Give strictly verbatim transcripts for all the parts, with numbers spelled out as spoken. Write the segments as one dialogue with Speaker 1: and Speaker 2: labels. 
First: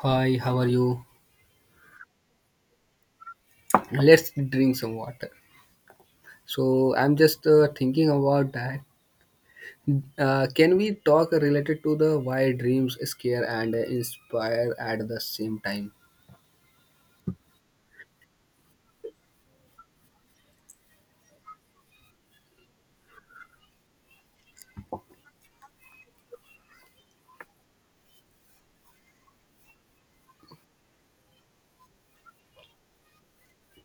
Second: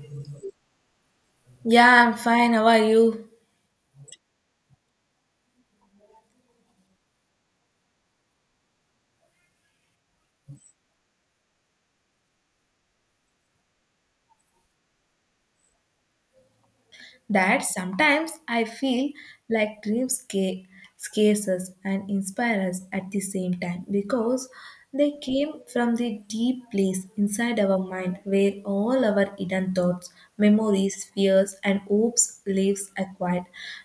Speaker 1: Hi, how are you?
Speaker 2: Yeah, I'm fine. How are you?
Speaker 1: Let's drink some water. So I'm just uh, thinking about that. Uh, can we talk related to the why dreams scare and inspire at the same time?
Speaker 2: That sometimes I feel like dreams ca- scares us and inspire us at the same time because they came from the deep place inside our mind where all our hidden thoughts, memories, fears, and hopes lives are quiet.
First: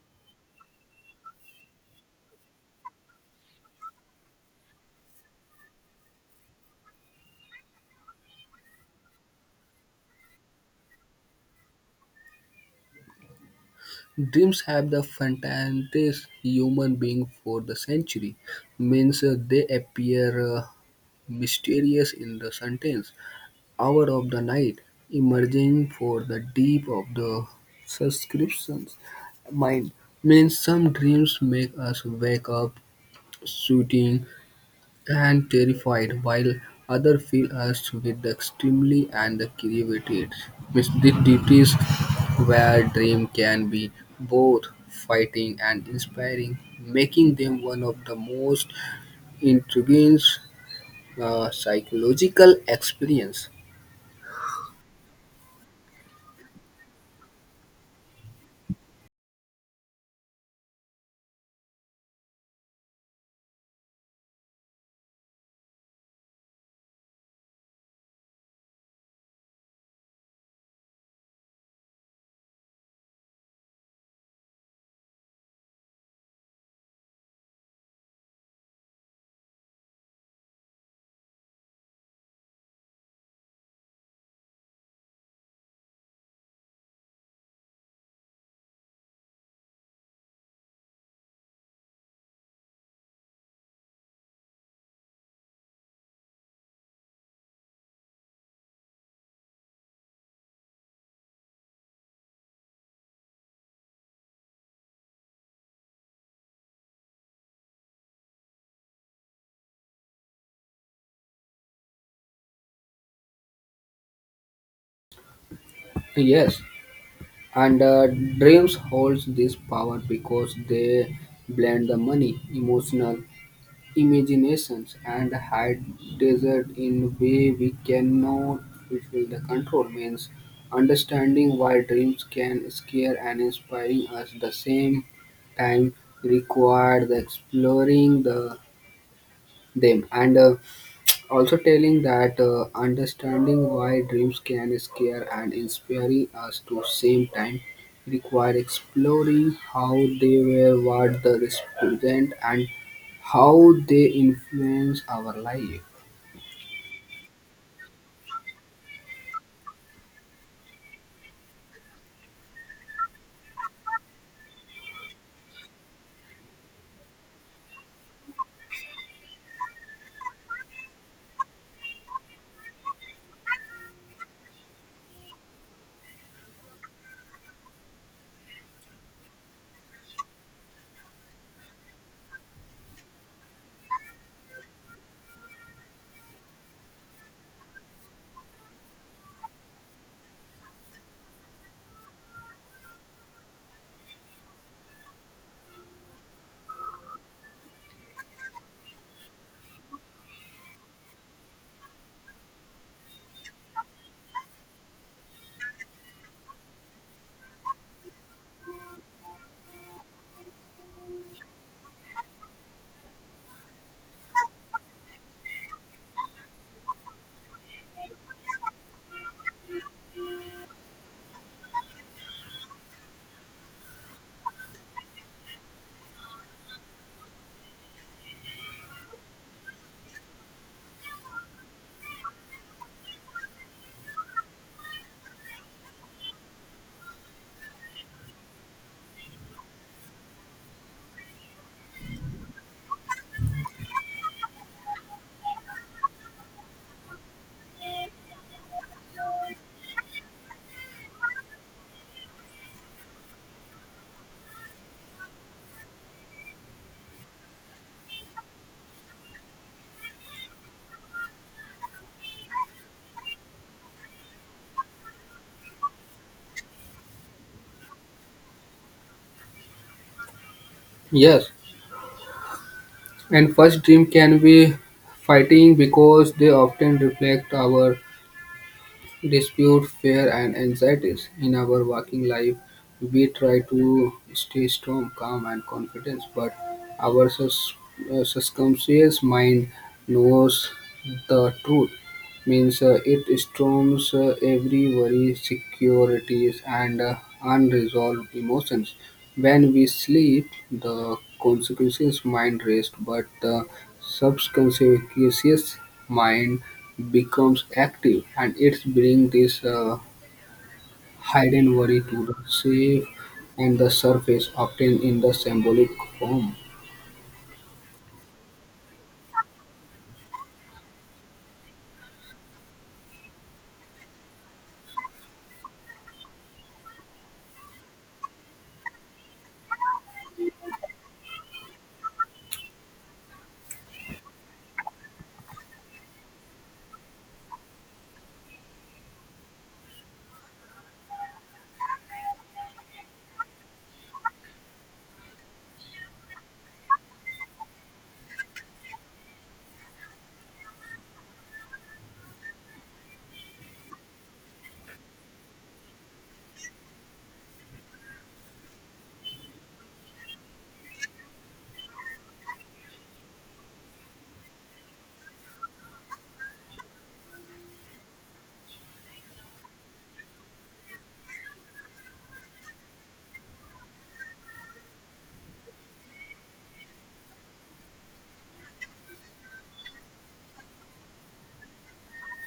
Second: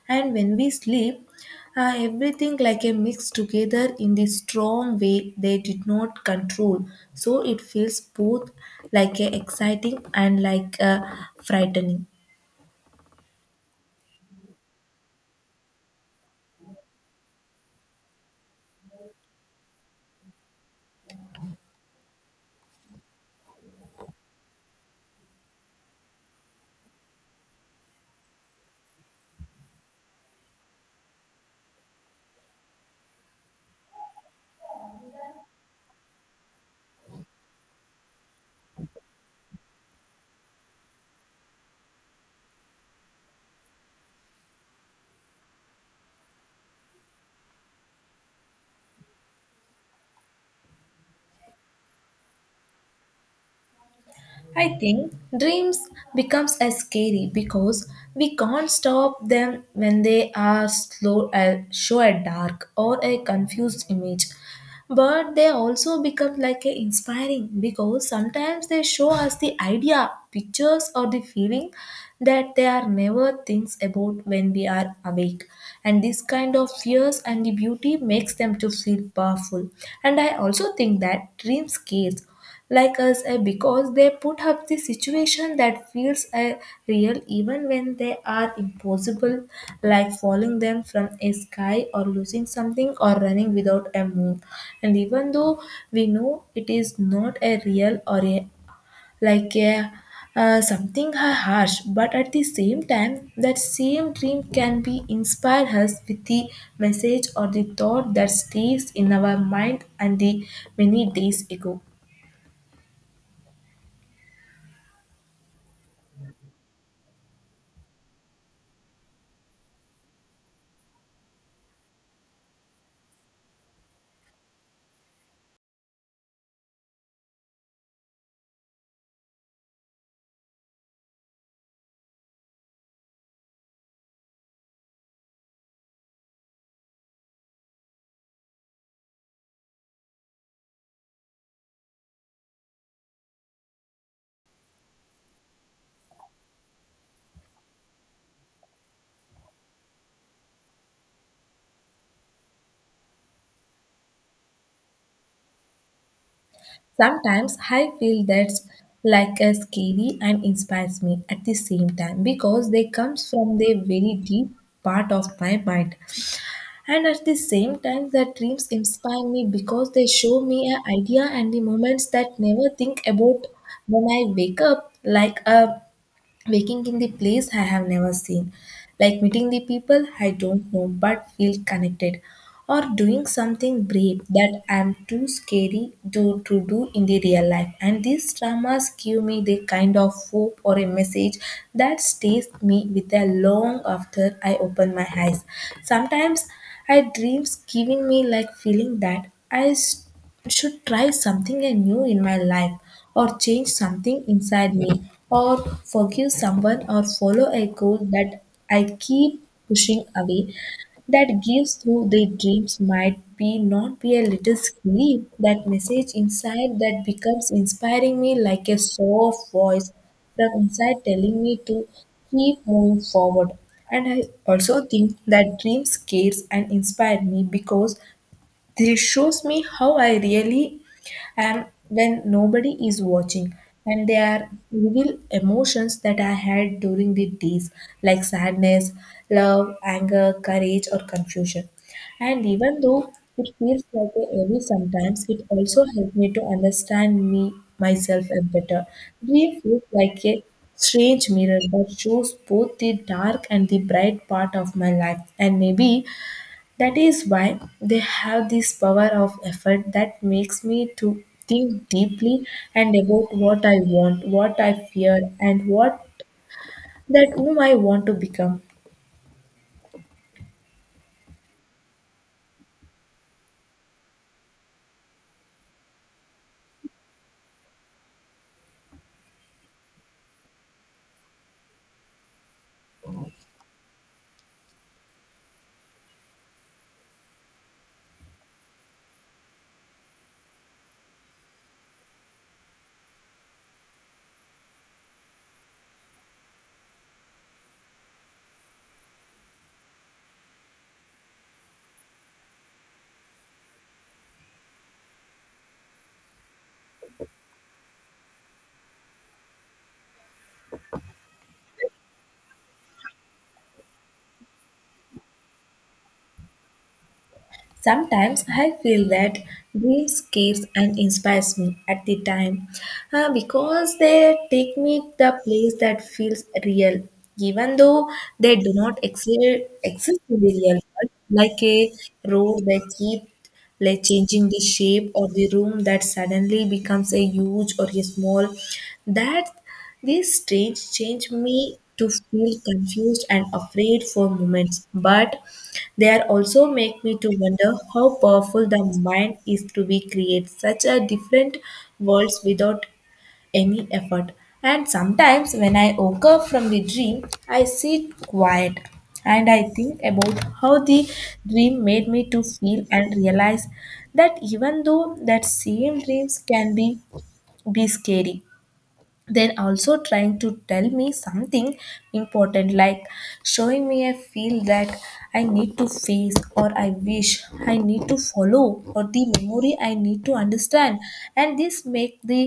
Speaker 2: And when we sleep, uh, everything like a mix together in the strong way they did not control. So it feels both like a exciting and like a frightening.
Speaker 1: Dreams have the fantastic human being for the century. Means uh, they appear uh, mysterious in the sentence hour of the night, emerging for the deep of the subscription's mind. Means some dreams make us wake up shooting and terrified, while other fill us with the extremely and the creativity. Means the duties where dream can be both fighting and inspiring, making them one of the most intriguing uh, psychological experience.
Speaker 2: I think dreams becomes as scary because we can't stop them when they are slow uh, show a dark or a confused image. But they also become like a inspiring because sometimes they show us the idea, pictures or the feeling that they are never thinks about when we are awake. And this kind of fears and the beauty makes them to feel powerful. And I also think that dreams scares like us eh, because they put up the situation that feels eh, real even when they are impossible, like falling them from a sky or losing something or running without a move. And even though we know it is not a real or a like a uh, something ha- harsh, but at the same time, that same dream can be inspire us with the message or the thought that stays in our mind and the many days ago.
Speaker 1: Yes, and uh, dreams holds this power because they blend the money, emotional imaginations, and hide desert in way we cannot fulfill the control means understanding why dreams can scare and inspiring us the same time require the exploring the them and uh, also telling that uh, understanding why dreams can scare and inspiring us to same time require exploring how they were what they represent and how they influence our life.
Speaker 2: Sometimes I feel that's like a scary and inspires me at the same time because they comes from the very deep part of my mind. And at the same time the dreams inspire me because they show me an idea and the moments that never think about when I wake up, like a waking in the place I have never seen, like meeting the people I don't know but feel connected, or doing something brave that I'm too scary to, to do in the real life. And these dramas give me the kind of hope or a message that stays me with a long after I open my eyes. Sometimes I dreams giving me like feeling that I should try something new in my life, or change something inside me, or forgive someone, or follow a goal that I keep pushing away. That gives through the dreams might be not be a little scary, that message inside that becomes inspiring me like a soft voice from inside telling me to keep moving forward. And I also think that dreams scares and inspire me because this shows me how I really am when nobody is watching, and they are real emotions that I had during the days, like sadness, love, anger, courage, or confusion. And even though it feels like a heavy sometimes, it also helped me to understand me myself a better. Grief feels like a strange mirror that shows both the dark and the bright part of my life, and maybe that is why they have this power of effort that makes me to think deeply and about what I want, what I fear, and what that whom I want to become.
Speaker 1: Yes, and first dream can be fighting because they often reflect our dispute, fear, and anxieties. In our working life, we try to stay strong, calm, and confident, but our sus- uh, subconscious mind knows the truth. Means uh, it storms uh, every worry, securities, and uh, unresolved emotions. When we sleep, the consequences mind rest, but the subconscious mind becomes active, and it brings this uh, hidden worry to the safe and the surface, often in the symbolic form.
Speaker 2: Sometimes I feel that dreams scares and inspires me at the time, uh, because they take me to the place that feels real, even though they do not exist, exist in the real world, like a road that keeps like changing the shape or the room that suddenly becomes a huge or a small. That this strange change me to feel confused and afraid for moments, but they are also make me to wonder how powerful the mind is to be create such a different worlds without any effort. And sometimes when I wake up from the dream, I sit quiet and I think about how the dream made me to feel and realize that even though that same dreams can be be scary, they're also trying to tell me something important, like showing me a feel that I need to face, or I wish I need to follow, or the memory I need to understand. And this make the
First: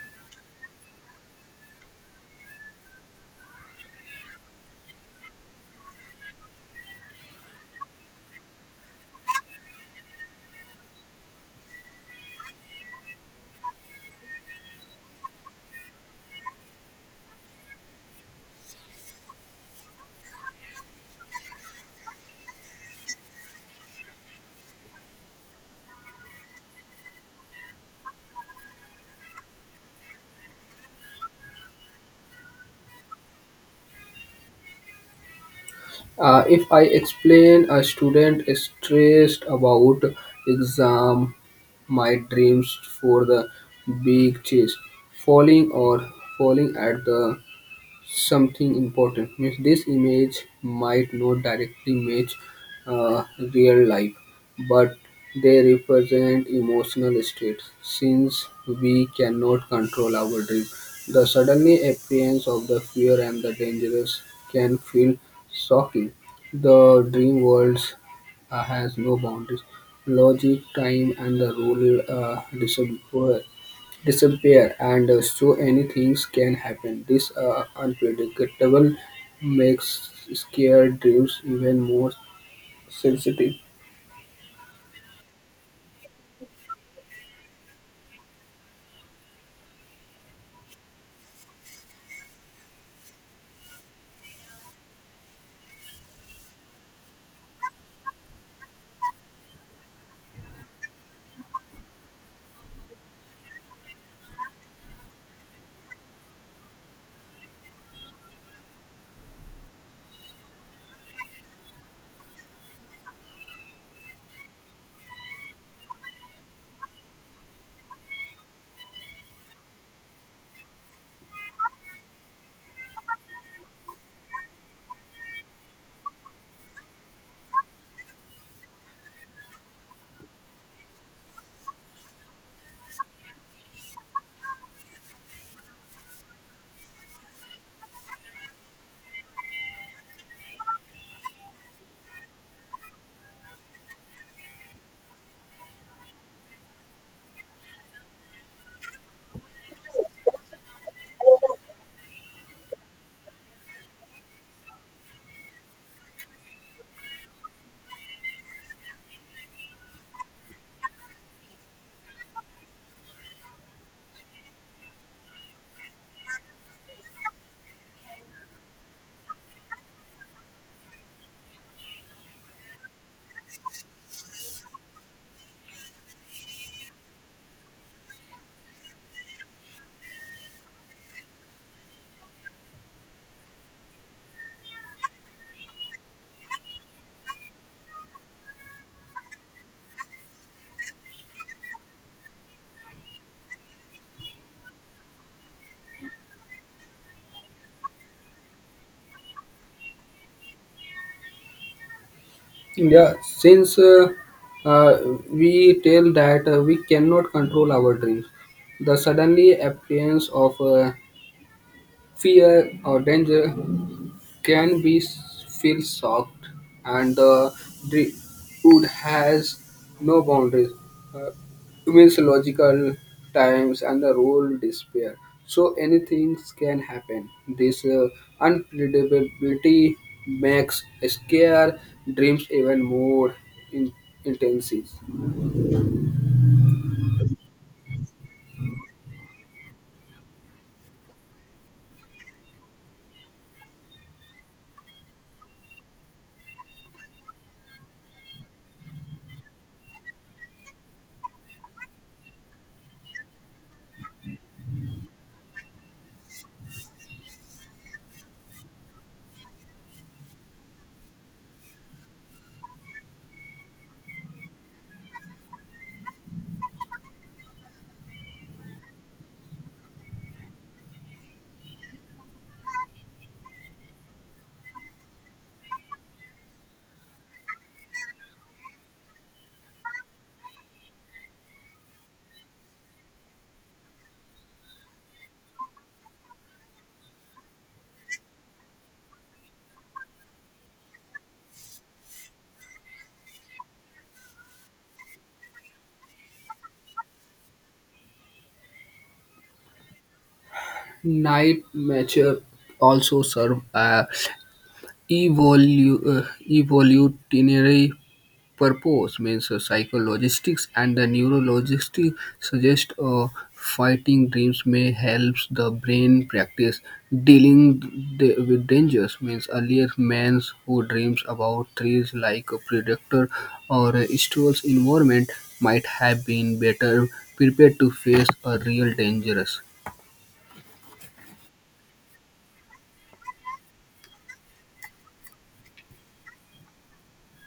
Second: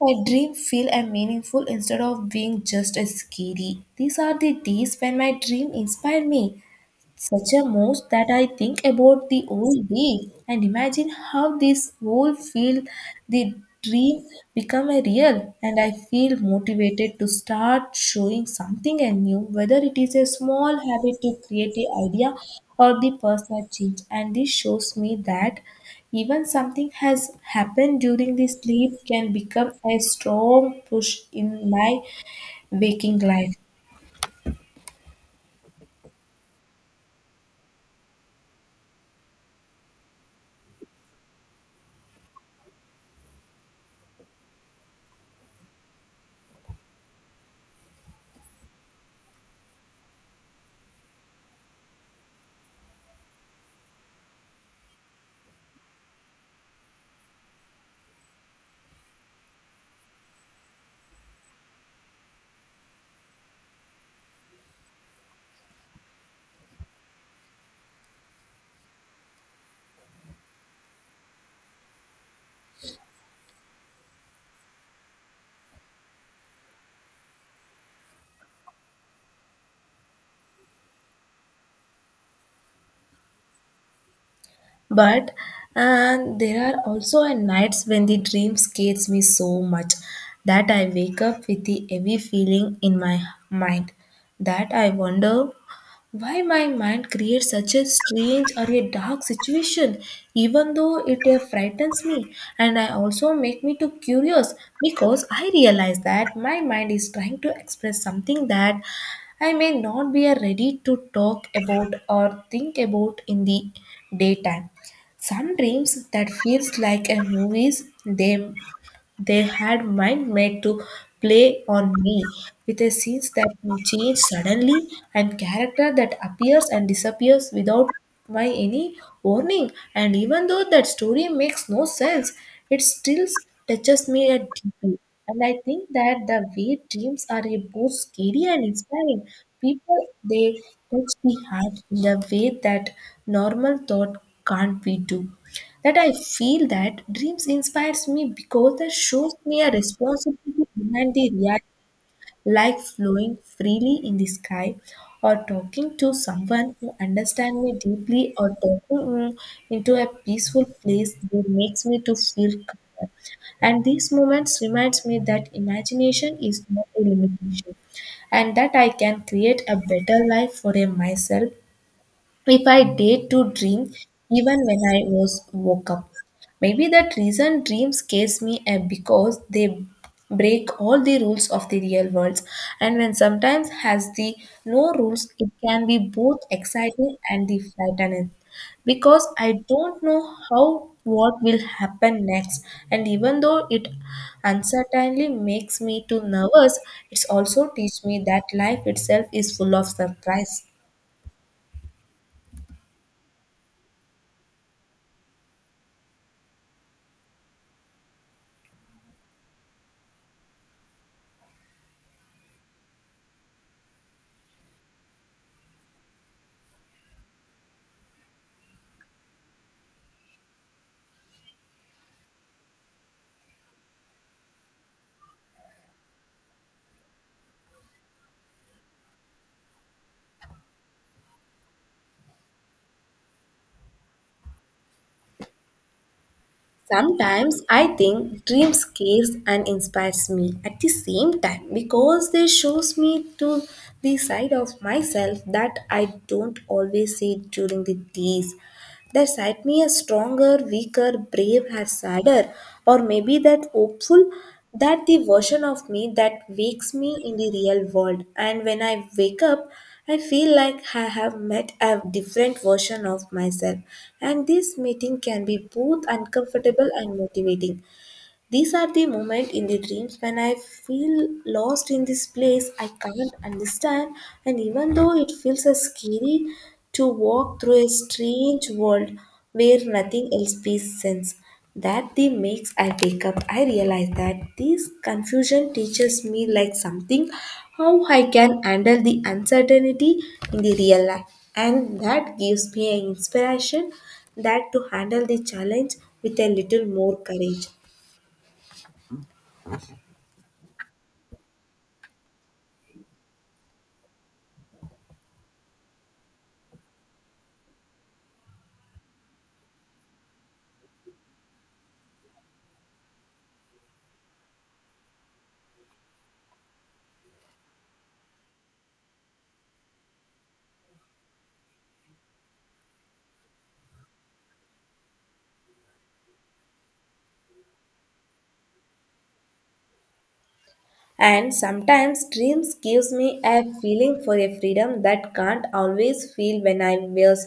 Speaker 2: my dream feel and meaningful instead of being just a scary. These are the days when my dream inspire me such a most that I think about the old day and imagine how this whole field, the dream become a real, and I feel motivated to start showing something new, whether it is a small habit to create a idea or the personal change. And this shows me that even something has happened during the sleep can become a strong push in my waking life.
Speaker 1: Uh, if I explain a student is stressed about exam, my dreams for the big chase, falling or falling at the something important. Means this image might not directly match uh, real life, but they represent emotional states. Since we cannot control our dream, the suddenly appearance of the fear and the dangerous can feel shocking. The dream worlds uh, has no boundaries. Logic, time, and the rule uh, disappear disappear, and uh, so any things can happen. This uh, unpredictable makes scare dreams even more sensitive.
Speaker 2: But and there are also a nights when the dream scares me so much that I wake up with the heavy feeling in my mind, that I wonder why my mind creates such a strange or a dark situation. Even though it uh, frightens me and I also make me too curious, because I realize that my mind is trying to express something that I may not be uh, ready to talk about or think about in the daytime. Some dreams that feels like a movies, they they had mind made to play on me, with a scenes that will change suddenly and character that appears and disappears without my any warning. And even though that story makes no sense, it still touches me at deeply. And I think that the way dreams are a both scary and inspiring, people they touch the heart in a way that normal thought can't be do. That I feel that dreams inspires me because they shows me a responsibility behind the reality, like flowing freely in the sky, or talking to someone who understands me deeply, or talking mm, into a peaceful place that makes me to feel calmer. And these moments reminds me that imagination is not a limitation, and that I can create a better life for a myself if I dared to dream even when I was woke up. Maybe that reason dreams scares me, eh, because they break all the rules of the real world. And when sometimes has the no rules, it can be both exciting and the frightening, because I don't know how what will happen next. And even though it uncertainly makes me too nervous, it's also teach me that life itself is full of surprise.
Speaker 1: Yeah, since uh, uh, we tell that uh, we cannot control our dreams, the suddenly appearance of uh, fear or danger can be s- feel shocked, and uh, the dri- wood has no boundaries. Uh, mythological times and the rule despair. So anything can happen. This uh, unpredictability makes scare dreams even more in- intense.
Speaker 2: Sometimes I think dream scares and inspires me at the same time because they shows me to the side of myself that I don't always see during the days, that side me as stronger, weaker, brave, or sadder, or maybe that hopeful, that the version of me that wakes me in the real world. And when I wake up, I feel like I have met a different version of myself. And this meeting can be both uncomfortable and motivating. These are the moments in the dreams when I feel lost in this place I can't understand, and even though it feels uh, scary to walk through a strange world where nothing else makes sense. That the makes I wake up. I realize that this confusion teaches me like something, how I can handle the uncertainty in the real life, and that gives me an inspiration that to handle the challenge with a little more courage.
Speaker 1: Night nature also serve a evolu- uh, evolutionary purpose means uh, psychologistics and the neurologistics suggest uh, fighting dreams may help the brain practice dealing d- with dangers means earlier men who dreams about trees like a predator or a stressful environment might have been better prepared to face a real dangerous.
Speaker 2: And sometimes dreams gives me a feeling for a freedom that can't always feel when I was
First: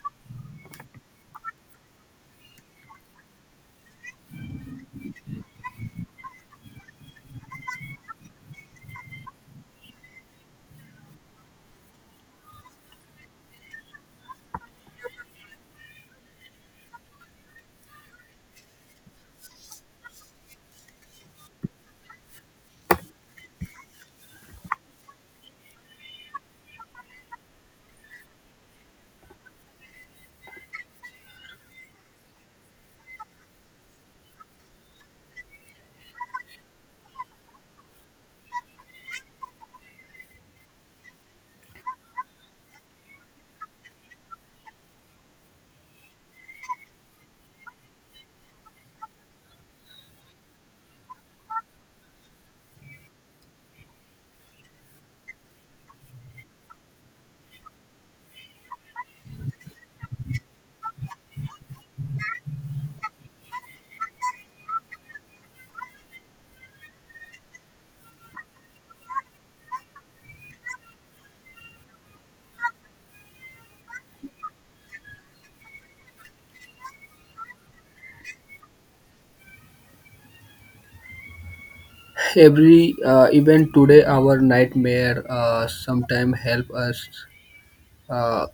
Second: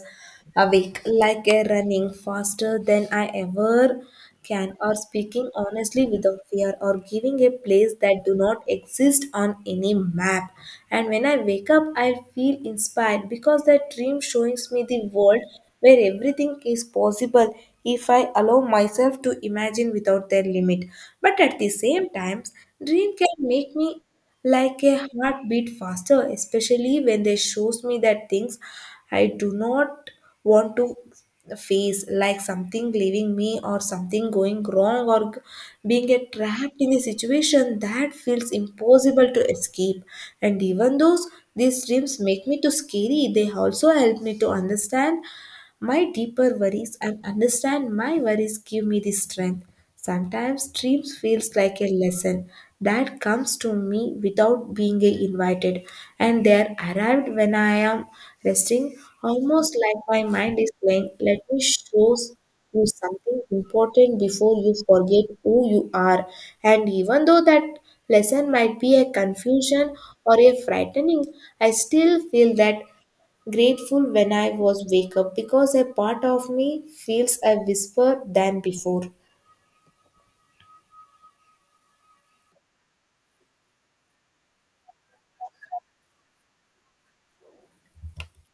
Speaker 2: awake, like a running faster than I ever can, or speaking honestly without fear, or giving a place that do not exist on any map. And when I wake up, I feel inspired because that dream shows me the world where everything is possible if I allow myself to imagine without their limit. But at the same time, dream can make me like a heartbeat faster, especially when they shows me that things I do not want to face, like something leaving me, or something going wrong, or g- being a trapped in a situation that feels impossible to escape. And even though these dreams make me too scary, they also help me to understand my deeper worries, and understand my worries give me the strength. Sometimes dreams feels like a lesson that comes to me without being invited, and they are arrived when I am resting, almost like my mind is saying, let me show you something important before you forget who you are. And even though that lesson might be a confusion or a frightening, I still feel that Grateful when I was wake up, because a part of me feels a whisper than before.
Speaker 1: Every uh, event today our nightmare uh, sometime help us uh,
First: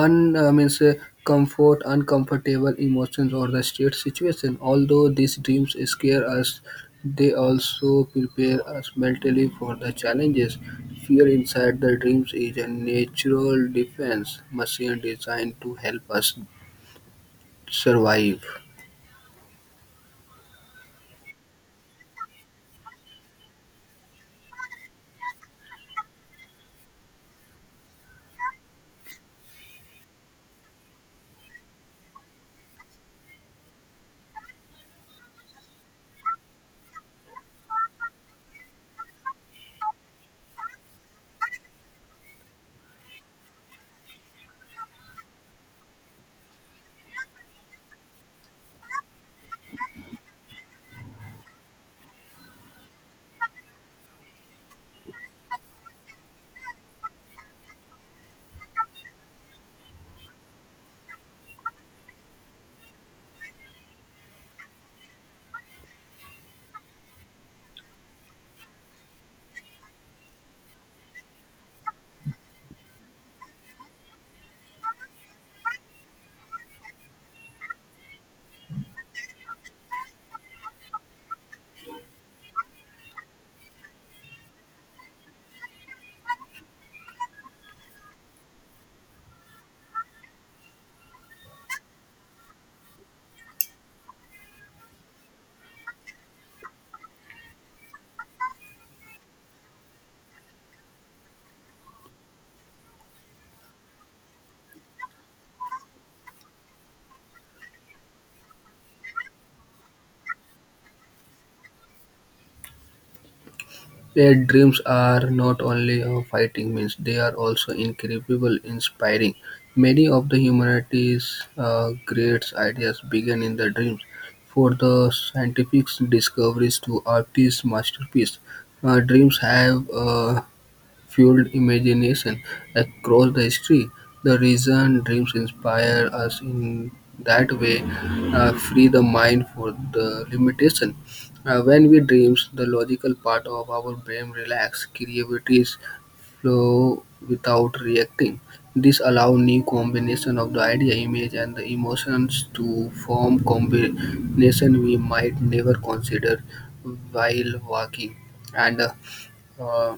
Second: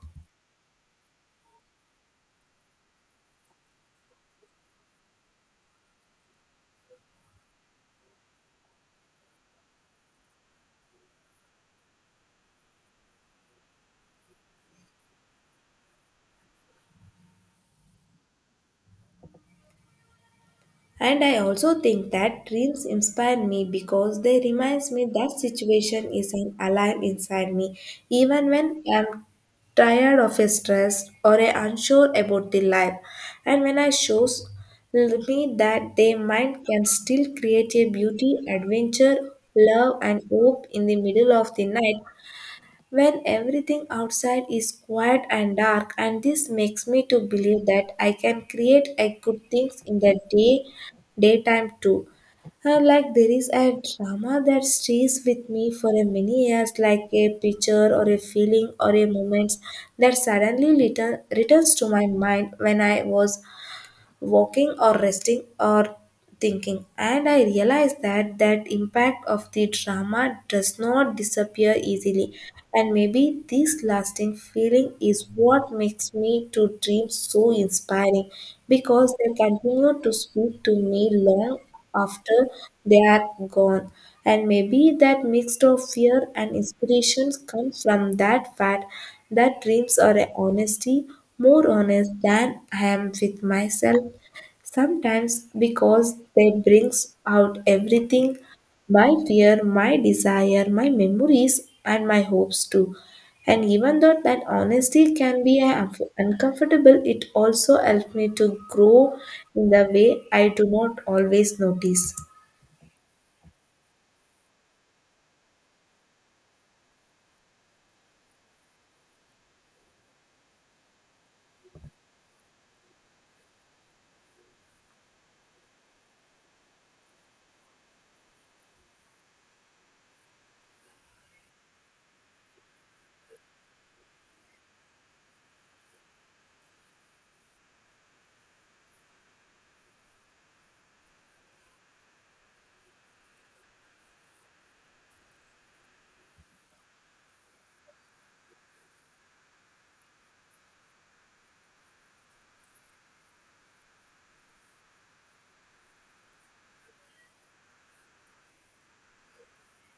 Speaker 1: un uh, means uh, comfort, uncomfortable emotions, or the state situation. Although these dreams scare us, they also prepare us mentally for the challenges. Fear inside the dreams is a natural defense machine designed to help us survive.
Speaker 2: And I also think that dreams inspire me because they reminds me that situation is an alarm inside me, even when I'm tired of a stress or a unsure about the life. And when I shows me that their mind can still create a beauty, adventure, love and hope in the middle of the night, when everything outside is quiet and dark, and this makes me to believe that I can create a good things in the day daytime too. Uh, like there is a drama that stays with me for a many years, like a picture or a feeling or a moment that suddenly return, returns to my mind when I was walking or resting or thinking, and I realized that that impact of the drama does not disappear easily. And maybe this lasting feeling is what makes me to dream so inspiring, because they continue to speak to me long after they are gone. And maybe that mixed of fear and inspirations comes from that fact that dreams are a honesty, more honest than I am with myself sometimes, because they brings out everything: my fear, my desire, my memories and my hopes too. And even though that honesty can be un- uncomfortable, it also helps me to grow in the way I do not always notice.
Speaker 1: Their dreams are not only of fighting means, they are also incredible, inspiring. Many of the humanity's uh, great ideas began in the dreams. For the scientific discoveries to artists' masterpiece, uh, dreams have uh, fueled imagination across the history. The reason dreams inspire us in that way uh, free the mind for the limitation. Uh, when we dreams, the logical part of our brain relax, creativity flow without reacting. This allow new combination of the idea, image, and the emotions to form combination we might never consider while walking. And uh, uh,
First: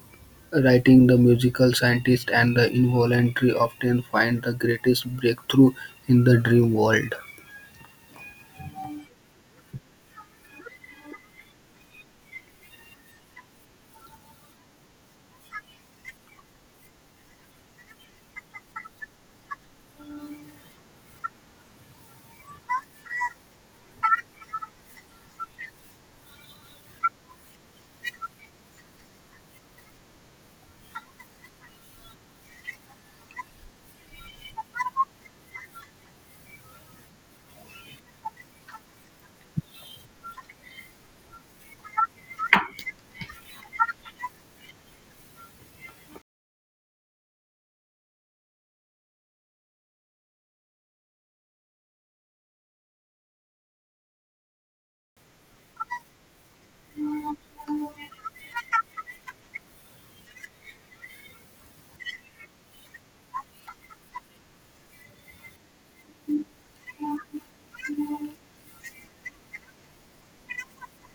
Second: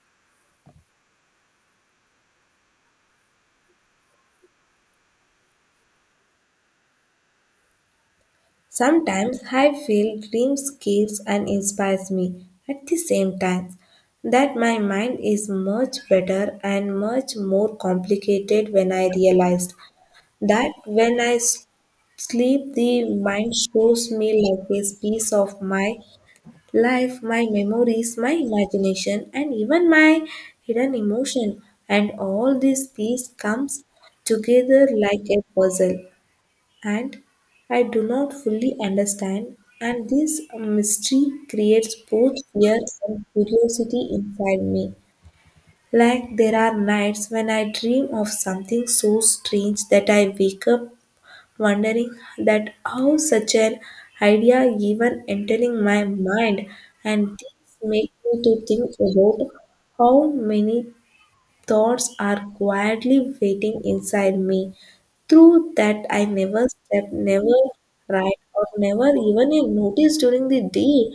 Speaker 1: writing the musical scientist and the involuntary often find the greatest breakthrough in the dream world.
Speaker 2: Sometimes I feel dreams gives and inspires me at the same time, that my mind is much better and much more complicated when I realized that when I s- sleep, the mind shows me like a piece of my life, my memories, my imagination and even my hidden emotion, and all these piece comes together like a puzzle, and I do not fully understand, and this mystery creates both fear and curiosity inside me. Like there are nights when I dream of something so strange that I wake up wondering that how such an idea even entering my mind, and this makes me to think about how many thoughts are quietly waiting inside me. Through that I never slept, never write, or never even notice during the day.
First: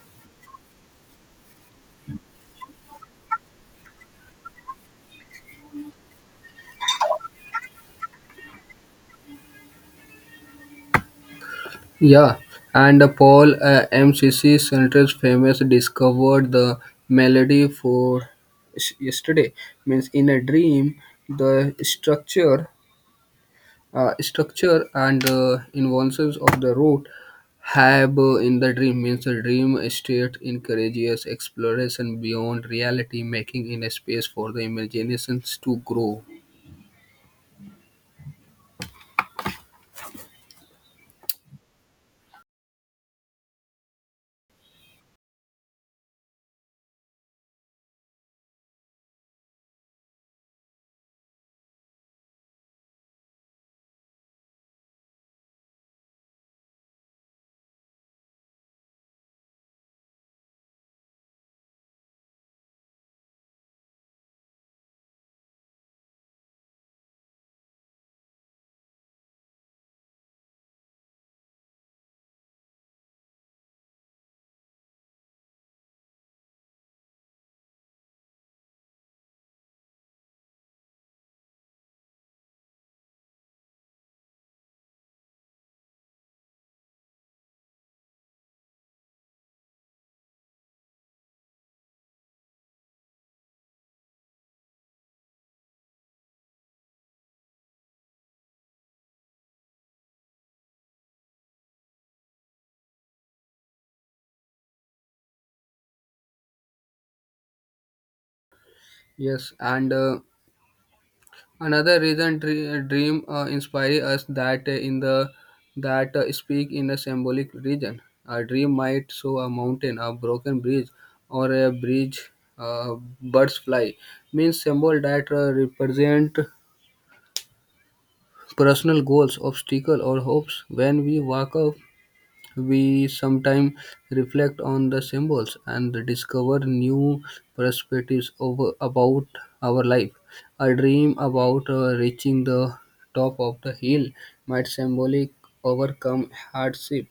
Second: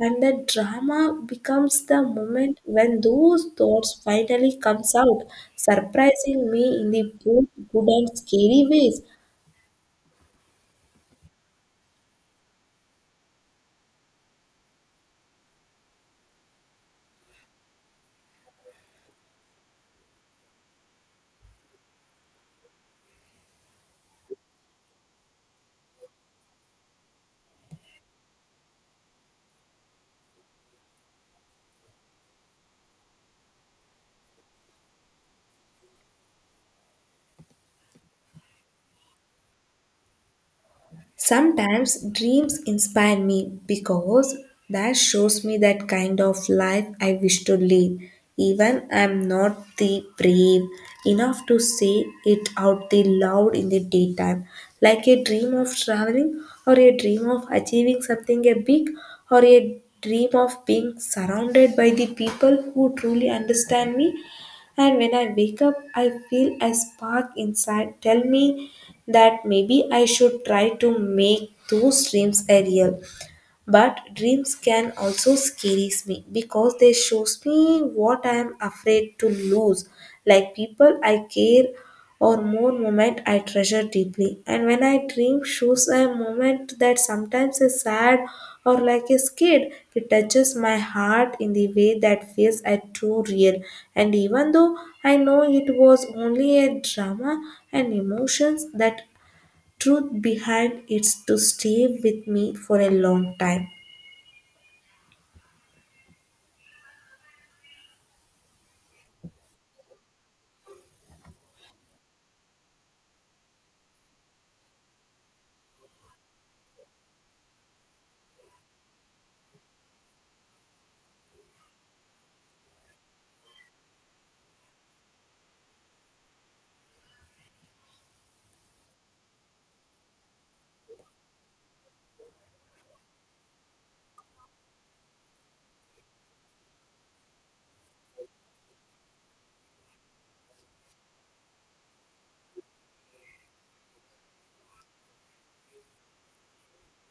Speaker 2: And the drama becomes the moment when those thoughts finally comes out, surprising me in the both good and scary ways.
Speaker 1: Yeah, and Paul uh, M C C Center's famous discovered the melody for s- yesterday. Means in a dream, the structure Uh, structure and uh, inventions of the route have uh, in the dream means the dream state encourages exploration beyond reality, making in a space for the imaginations to grow.
Speaker 2: Sometimes dreams inspire me because that shows me that kind of life I wish to live. Even I'm not the brave enough to say it out the loud in the daytime. Like a dream of traveling, or a dream of achieving something a big, or a dream of being surrounded by the people who truly understand me, and when I wake up, I feel a spark inside tell me that maybe I should try to make those dreams a real. But dreams can also scares me because they shows me what I am afraid to lose, like people I care or more moment I treasure deeply. And when I dream shows a moment that sometimes is sad or like a scared, it touches my heart in the way that feels a true real. And even though I know it was only a drama and emotions that truth behind it's to stay with me for a long time.
Speaker 1: Yes, and uh, another reason dre- dream uh, inspire us that uh, in the that uh, speak in a symbolic region. A dream might show a mountain, a broken bridge, or a bridge uh, birds fly. Means symbol that uh, represent personal goals, obstacles, or hopes when we walk up we sometimes reflect on the symbols and discover new perspectives over, about our life. A dream about uh, reaching the top of the hill might symbolically overcome hardship.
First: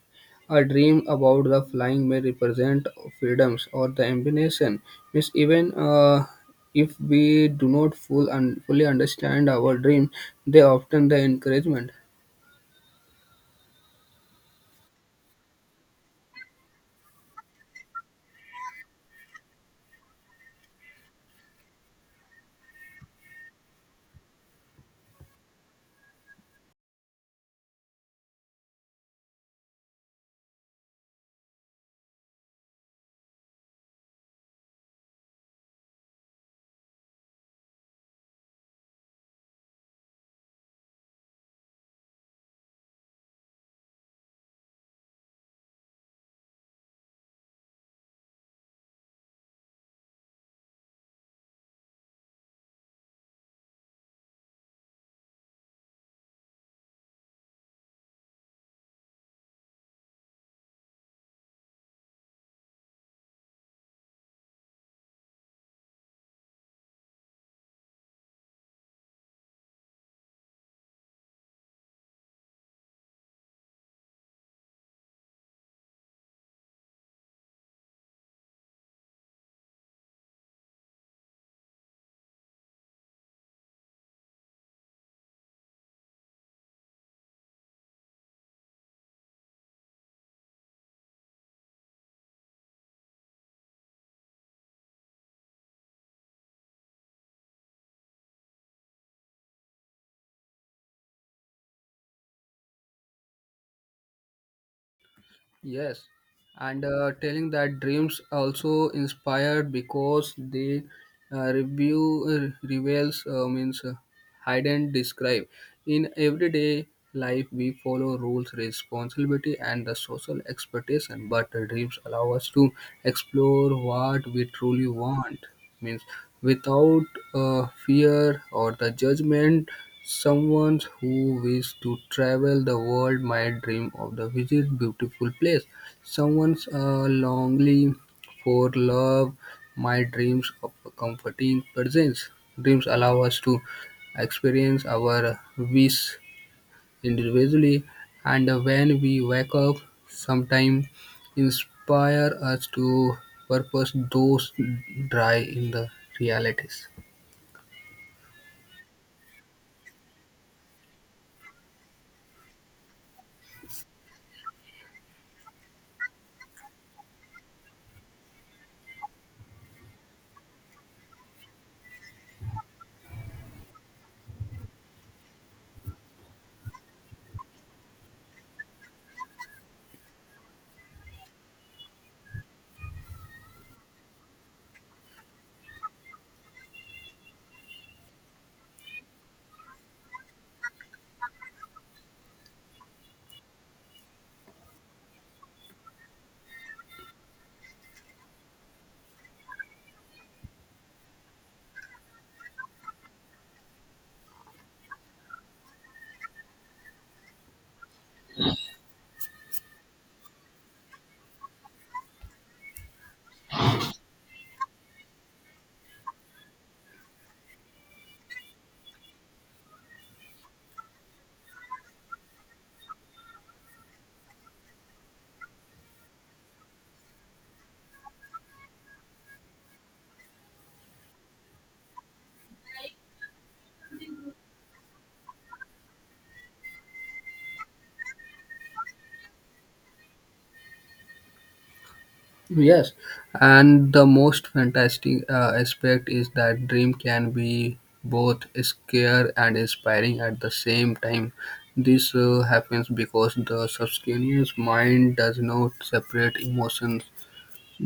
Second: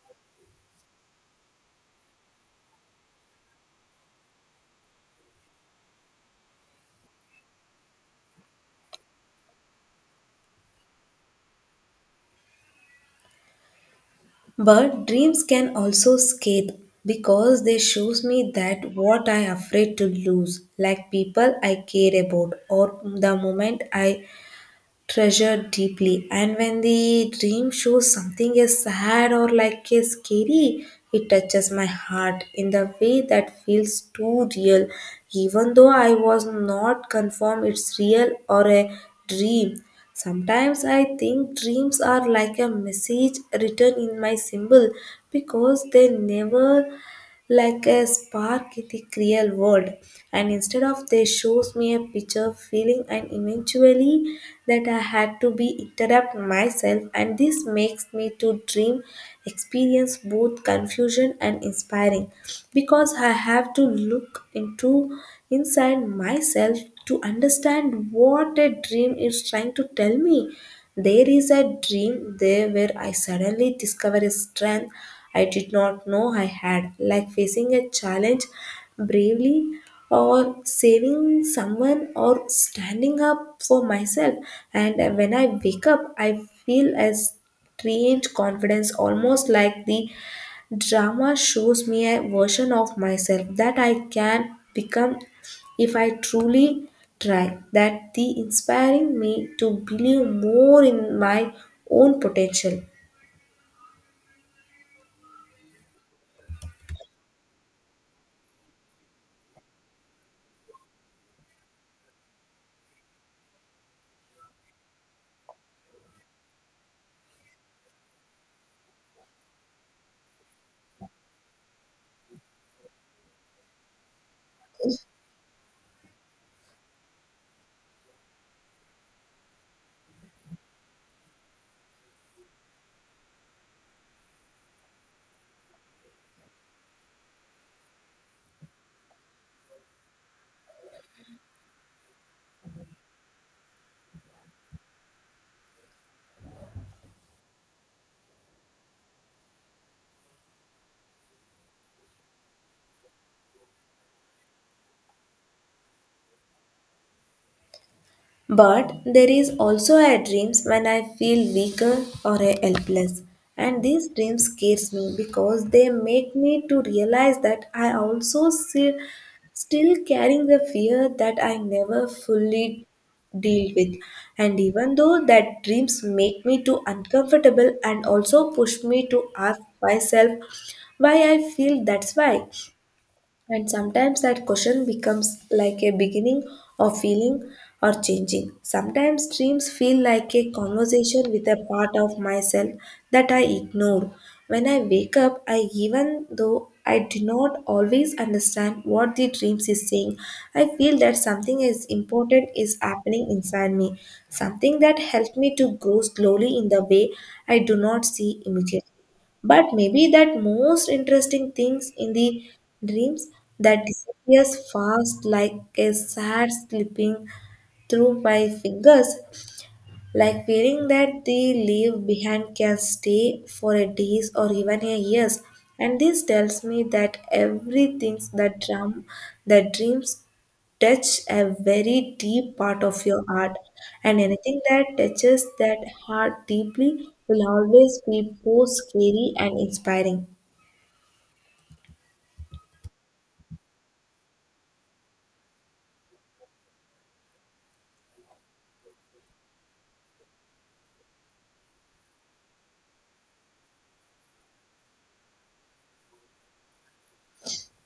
Speaker 1: A dream about the flying may represent freedoms or the ambition. Means even uh, if we do not full and fully understand our dream, they often the encouragement.
Speaker 2: But dreams can also scathe because they shows me that what I am afraid to lose, like people I care about or the moment I treasured deeply. And when the dream shows something is sad or like is scary, it touches my heart in the way that feels too real. Even though I was not confirmed it's real or a dream. Sometimes I think dreams are like a message written in my symbol, because they never like a spark in the real world, and instead of they shows me a picture feeling and eventually that I had to be interrupt myself, and this makes me to dream experience both confusion and inspiring, because I have to look into inside myself to understand what a dream is trying to tell me. There is a dream there where I suddenly discover a strength I did not know I had, like facing a challenge bravely, or saving someone, or standing up for myself. And when I wake up, I feel a strange confidence, almost like the drama shows me a version of myself that I can become if I truly try. That the inspiring me to believe more in my own potential.
Speaker 1: Yes, and uh, telling that dreams also inspired because they uh, review uh, reveals uh, means uh, hide and describe. In everyday life, we follow rules, responsibility, and the social expectation, but uh, dreams allow us to explore what we truly want means without uh, fear or the judgment. Someone who wishes to travel the world might dream of the visit beautiful place. Someone's uh, longing for love might dreams of a comforting presence. Dreams allow us to experience our wish individually, and when we wake up sometimes inspire us to purpose those dry in the realities.
Speaker 2: But there is also a dreams when I feel weaker or a helpless. And these dreams scares me because they make me to realize that I also see, still carrying the fear that I never fully deal with. And even though that dreams make me to uncomfortable and also push me to ask myself why I feel that's why. And sometimes that question becomes like a beginning of feeling or changing. Sometimes dreams feel like a conversation with a part of myself that I ignore. When I wake up, I even though I do not always understand what the dreams is saying, I feel that something is important is happening inside me, something that helped me to grow slowly in the way I do not see immediately. But maybe that most interesting things in the dreams that disappears fast like a sad slipping through my fingers, like feeling that they leave behind can stay for a days or even a years, and this tells me that everything that drum that dreams touch a very deep part of your heart, and anything that touches that heart deeply will always be both scary and inspiring.
Speaker 1: Yes, and the most fantastic uh, aspect is that dream can be both scare and inspiring at the same time. This uh, happens because the subconscious mind does not separate emotions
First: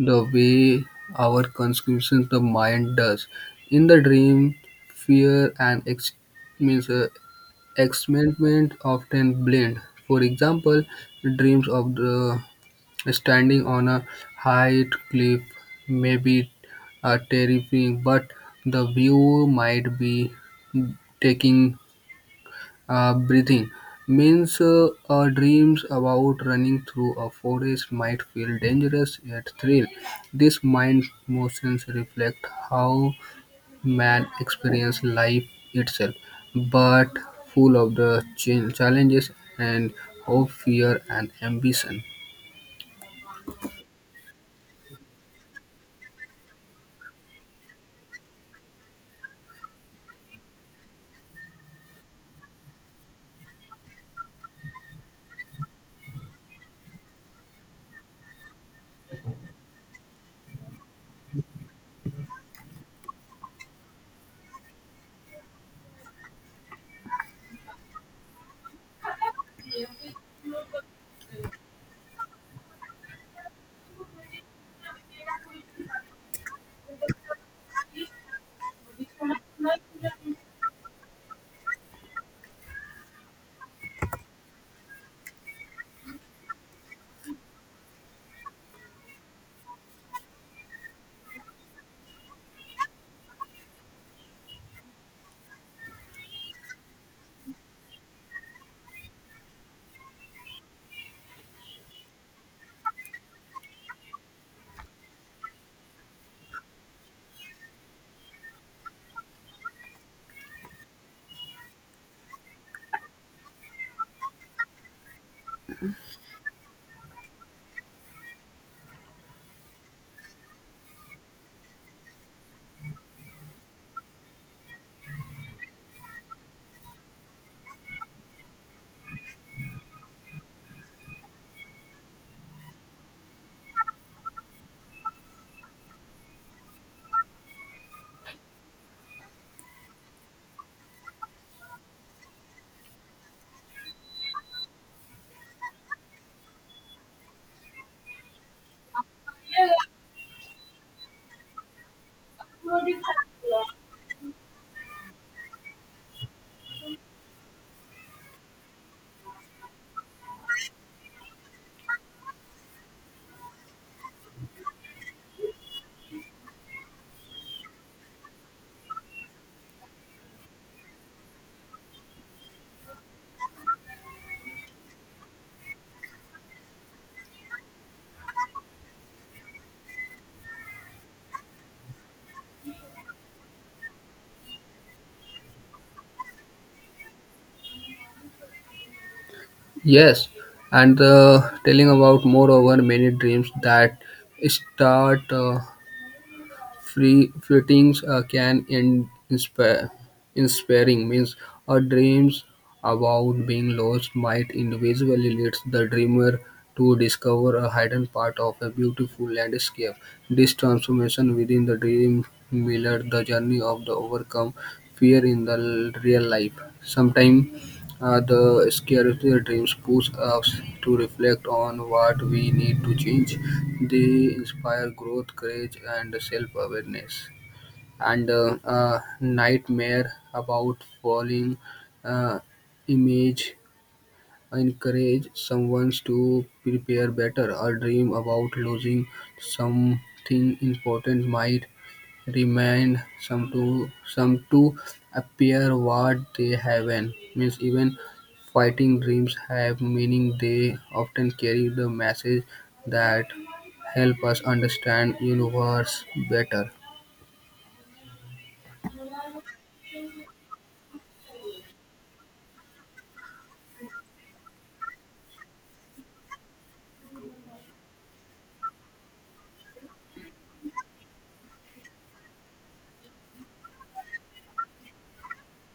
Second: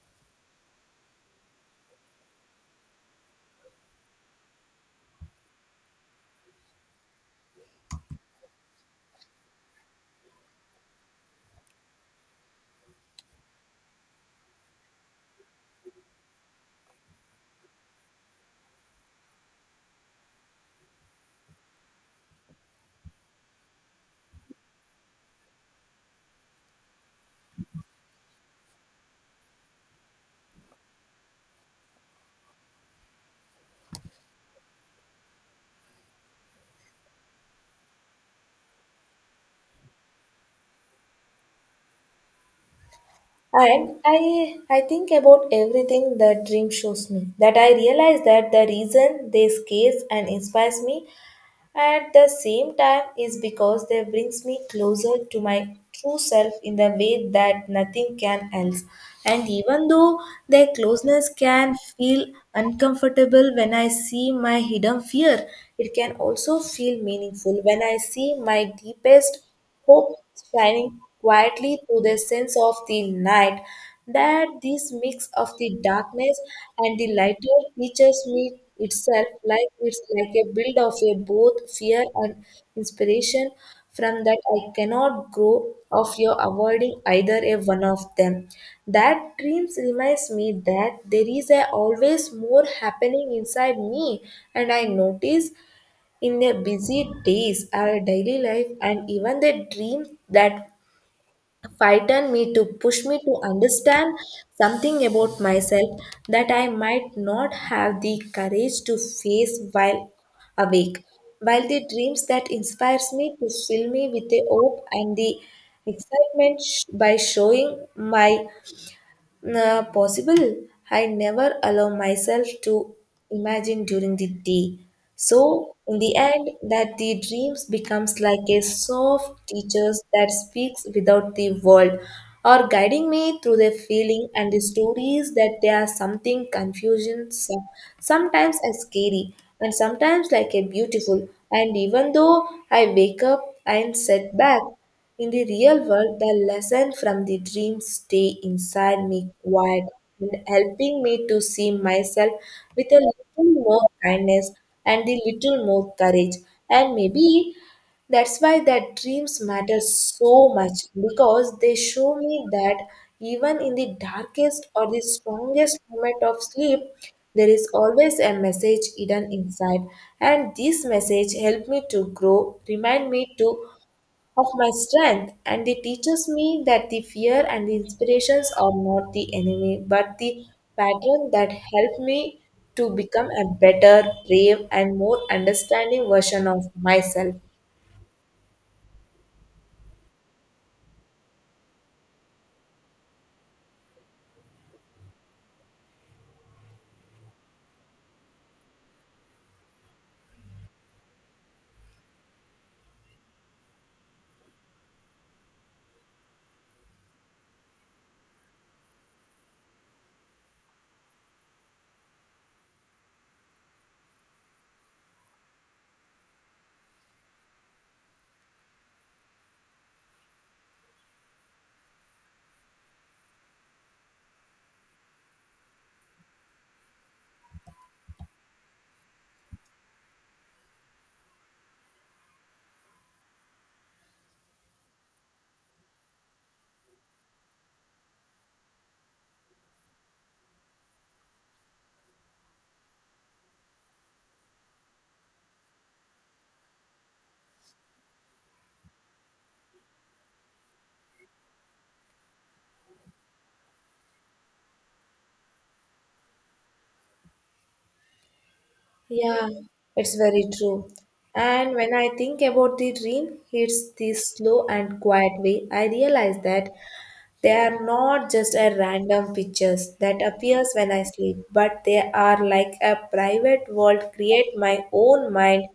Speaker 1: the way our consumption the mind does. In the dream, fear and ex- means uh, excitement often blend. For example, dreams of the standing on a high cliff may be uh, terrifying, but the view might be taking uh, breathing means uh, uh, dreams about running through a forest might feel dangerous yet thrill. These mind motions reflect how man experiences life itself, but full of the ch- challenges and hope, fear, and ambition.
Speaker 2: And i i think about everything that dream shows me that I realize that the reason they scares and inspires me at the same time, is because they brings me closer to my true self in the way that nothing can else. And even though their closeness can feel uncomfortable when I see my hidden fear, it can also feel meaningful when I see my deepest hope shining quietly through the sense of the night, that this mix of the darkness and the lighter teaches me itself, like it's like a build of a both fear and inspiration from that I cannot grow of your avoiding either a one of them. That dreams reminds me that there is a always more happening inside me and I notice in their busy days, our daily life, and even the dreams that frighten me to push me to understand something about myself that I might not have the courage to face while awake. While the dreams that inspires me to fill me with a hope and the excitement sh- by showing my nah, possible. I never allow myself to imagine during the day. So, in the end, that the dreams becomes like a soft teacher that speaks without the world, or guiding me through the feeling and the stories that there are something confusion, so- sometimes as scary, and sometimes like a beautiful. And even though I wake up and set back. In the real world, the lesson from the dream stay inside me quiet and helping me to see myself with a little more kindness and a little more courage. And maybe that's why that dreams matter so much, because they show me that even in the darkest or the strongest moment of sleep, there is always a message hidden inside. And this message helped me to grow, remind me to of my strength, and it teaches me that the fear and the inspirations are not the enemy, but the pattern that help me to become a better, brave, and more understanding version of myself.
Speaker 1: Yes, and uh, telling about moreover many dreams that start. Uh, free fittings uh, can in, inspire inspiring means our dreams about being lost might individually leads the dreamer to discover a hidden part of a beautiful landscape. This transformation within the dream mirror the journey of the overcome fear in the l- real life. Sometimes uh, the scarcity dreams push us to reflect on what we need to change. They inspire growth, courage, and self awareness. And uh, uh, nightmare about falling uh, image encourage someone to prepare better. A dream about losing something important might remained some to some to appear what they haven't. Means even fighting dreams have meaning. They often carry the message that help us understand universe better.
Speaker 2: Yeah, it's very true. And when I think about the dream, it's the slow and quiet way. I realize that they are not just a random pictures that appears when I sleep, but they are like a private world create my own mind,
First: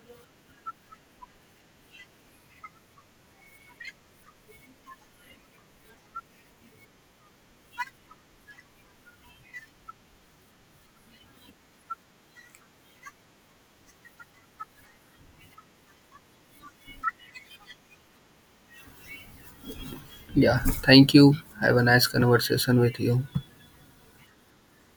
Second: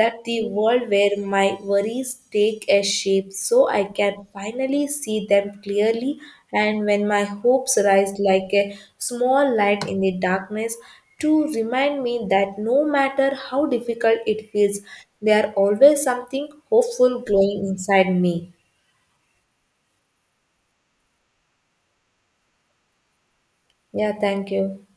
Speaker 2: that the world where my worries take a shape so I can finally see them clearly, and when my hopes rise like a small light in the darkness to remind me that no matter how difficult it feels, there are always something hopeful glowing inside me.
Speaker 1: Yeah, thank you. Have a nice conversation with you.
Speaker 2: Yeah, thank you.